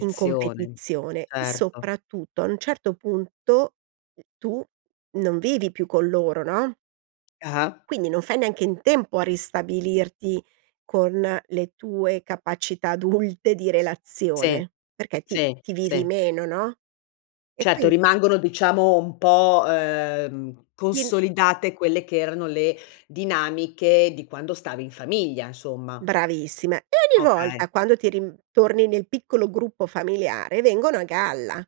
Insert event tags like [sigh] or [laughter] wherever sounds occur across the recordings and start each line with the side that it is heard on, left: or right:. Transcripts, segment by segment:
right: In competizione e
left: certo.
right: soprattutto a un certo punto tu non vivi più con loro, no?
left: Ah-ah.
right: Quindi non fai neanche in tempo a ristabilirti con le tue capacità adulte di
left: Sì,
right: relazione, perché ti
left: sì,
right: ti vivi
left: sì.
right: meno, no? E
left: Certo,
right: quindi
left: rimangono, diciamo, un po', uhm,
right: Ti n
left: consolidate quelle che erano le dinamiche di quando stavi in famiglia, insomma.
right: Bravissime e ogni
left: Okay.
right: volta quando ti rim torni nel piccolo gruppo familiare, vengono a galla,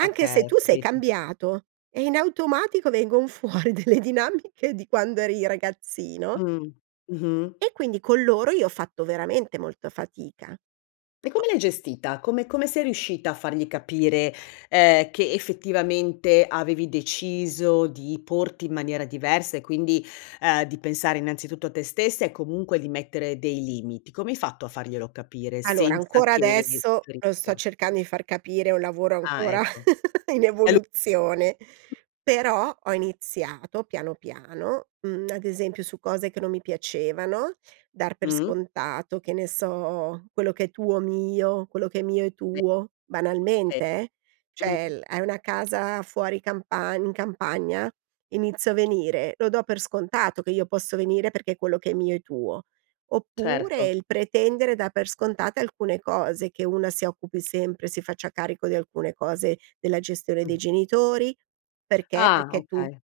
right: anche
left: Okay,
right: se tu sei
left: capito.
right: cambiato e in automatico vengon fuori delle dinamiche di quando eri ragazzino
left: Mh. Mh-mh.
right: e quindi con loro io ho fatto veramente molta fatica.
left: E
right: Ho
left: come l'hai gestita? Come come sei riuscita a fargli capire, ehm, che effettivamente avevi deciso di porti in maniera diversa e quindi, ehm, di pensare innanzitutto a te stessa e comunque di mettere dei limiti? Come hai fatto a farglielo capire
right: Allora,
left: senza
right: ancora
left: che si
right: adesso, lo sto
left: ferissero?
right: cercando di far capire, è un lavoro
left: Ah,
right: ancora
left: ecco.
right: [chuckles] in
left: È lu
right: evoluzione, però ho iniziato piano, piano, mhmm, [tsk] ad esempio, su cose che non mi piacevano, dar per
left: Mh-mh.
right: scontato, che ne so, quello che è tuo mio, quello che è mio è
left: E
right: tuo,
left: e.
right: banalmente, eh. Cioè
left: Mh-mh.
right: l hai una casa fuori campagn in campagna, inizio a venire; lo do per scontato che io posso venire perché quello che è mio è tuo. Oppure
left: Certo.
right: il pretendere dar per scontate alcune cose: che una si occupi sempre, si faccia carico di alcune cose della gestione dei
left: Mh.
right: genitori, perché?
left: Ah,
right: Perché tu
left: okay.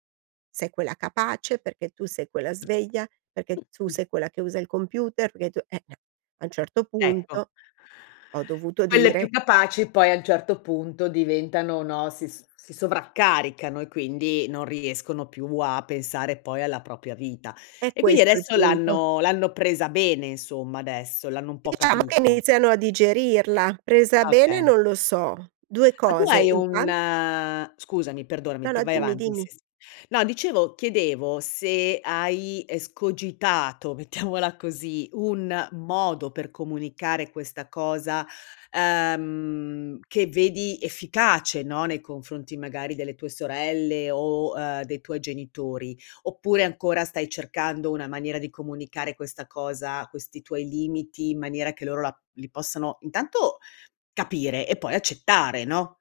right: sei quella capace, perché tu sei quella sveglia, perché tu sei quella che usa il computer, perché tu eh, eh, a un certo
left: Ecco.
right: punto, ho dovuto
left: Quelle
right: dire
left: più capaci poi a un certo punto diventano no, si s si sovraccaricano e quindi non riescono più a pensare poi alla propria vita.
right: È
left: E quindi
right: questo il
left: adesso
right: punto.
left: l'hanno l'hanno presa bene, insomma, adesso, l'hanno un po'
right: Diciamo che
left: capita.
right: iniziano a digerirla. Presa
left: Ah,
right: bene
left: okay.
right: non lo so. 2
left: Ma tu
right: cose:
left: hai un
right: intan
left: scusami, perdonami,
right: No,
left: p
right: no,
left: vai
right: dimmi,
left: avanti
right: dimmi.
left: sì, sì. No dicevo chiedevo se hai escogitato, mettiamola così, un modo per comunicare questa cosa, uhm, che vedi efficace, no, nei confronti magari delle tue sorelle o, uhm, dei tuoi genitori, oppure ancora stai cercando una maniera di comunicare questa cosa, questi tuoi limiti in maniera che loro la li possano intanto capire e poi accettare, no?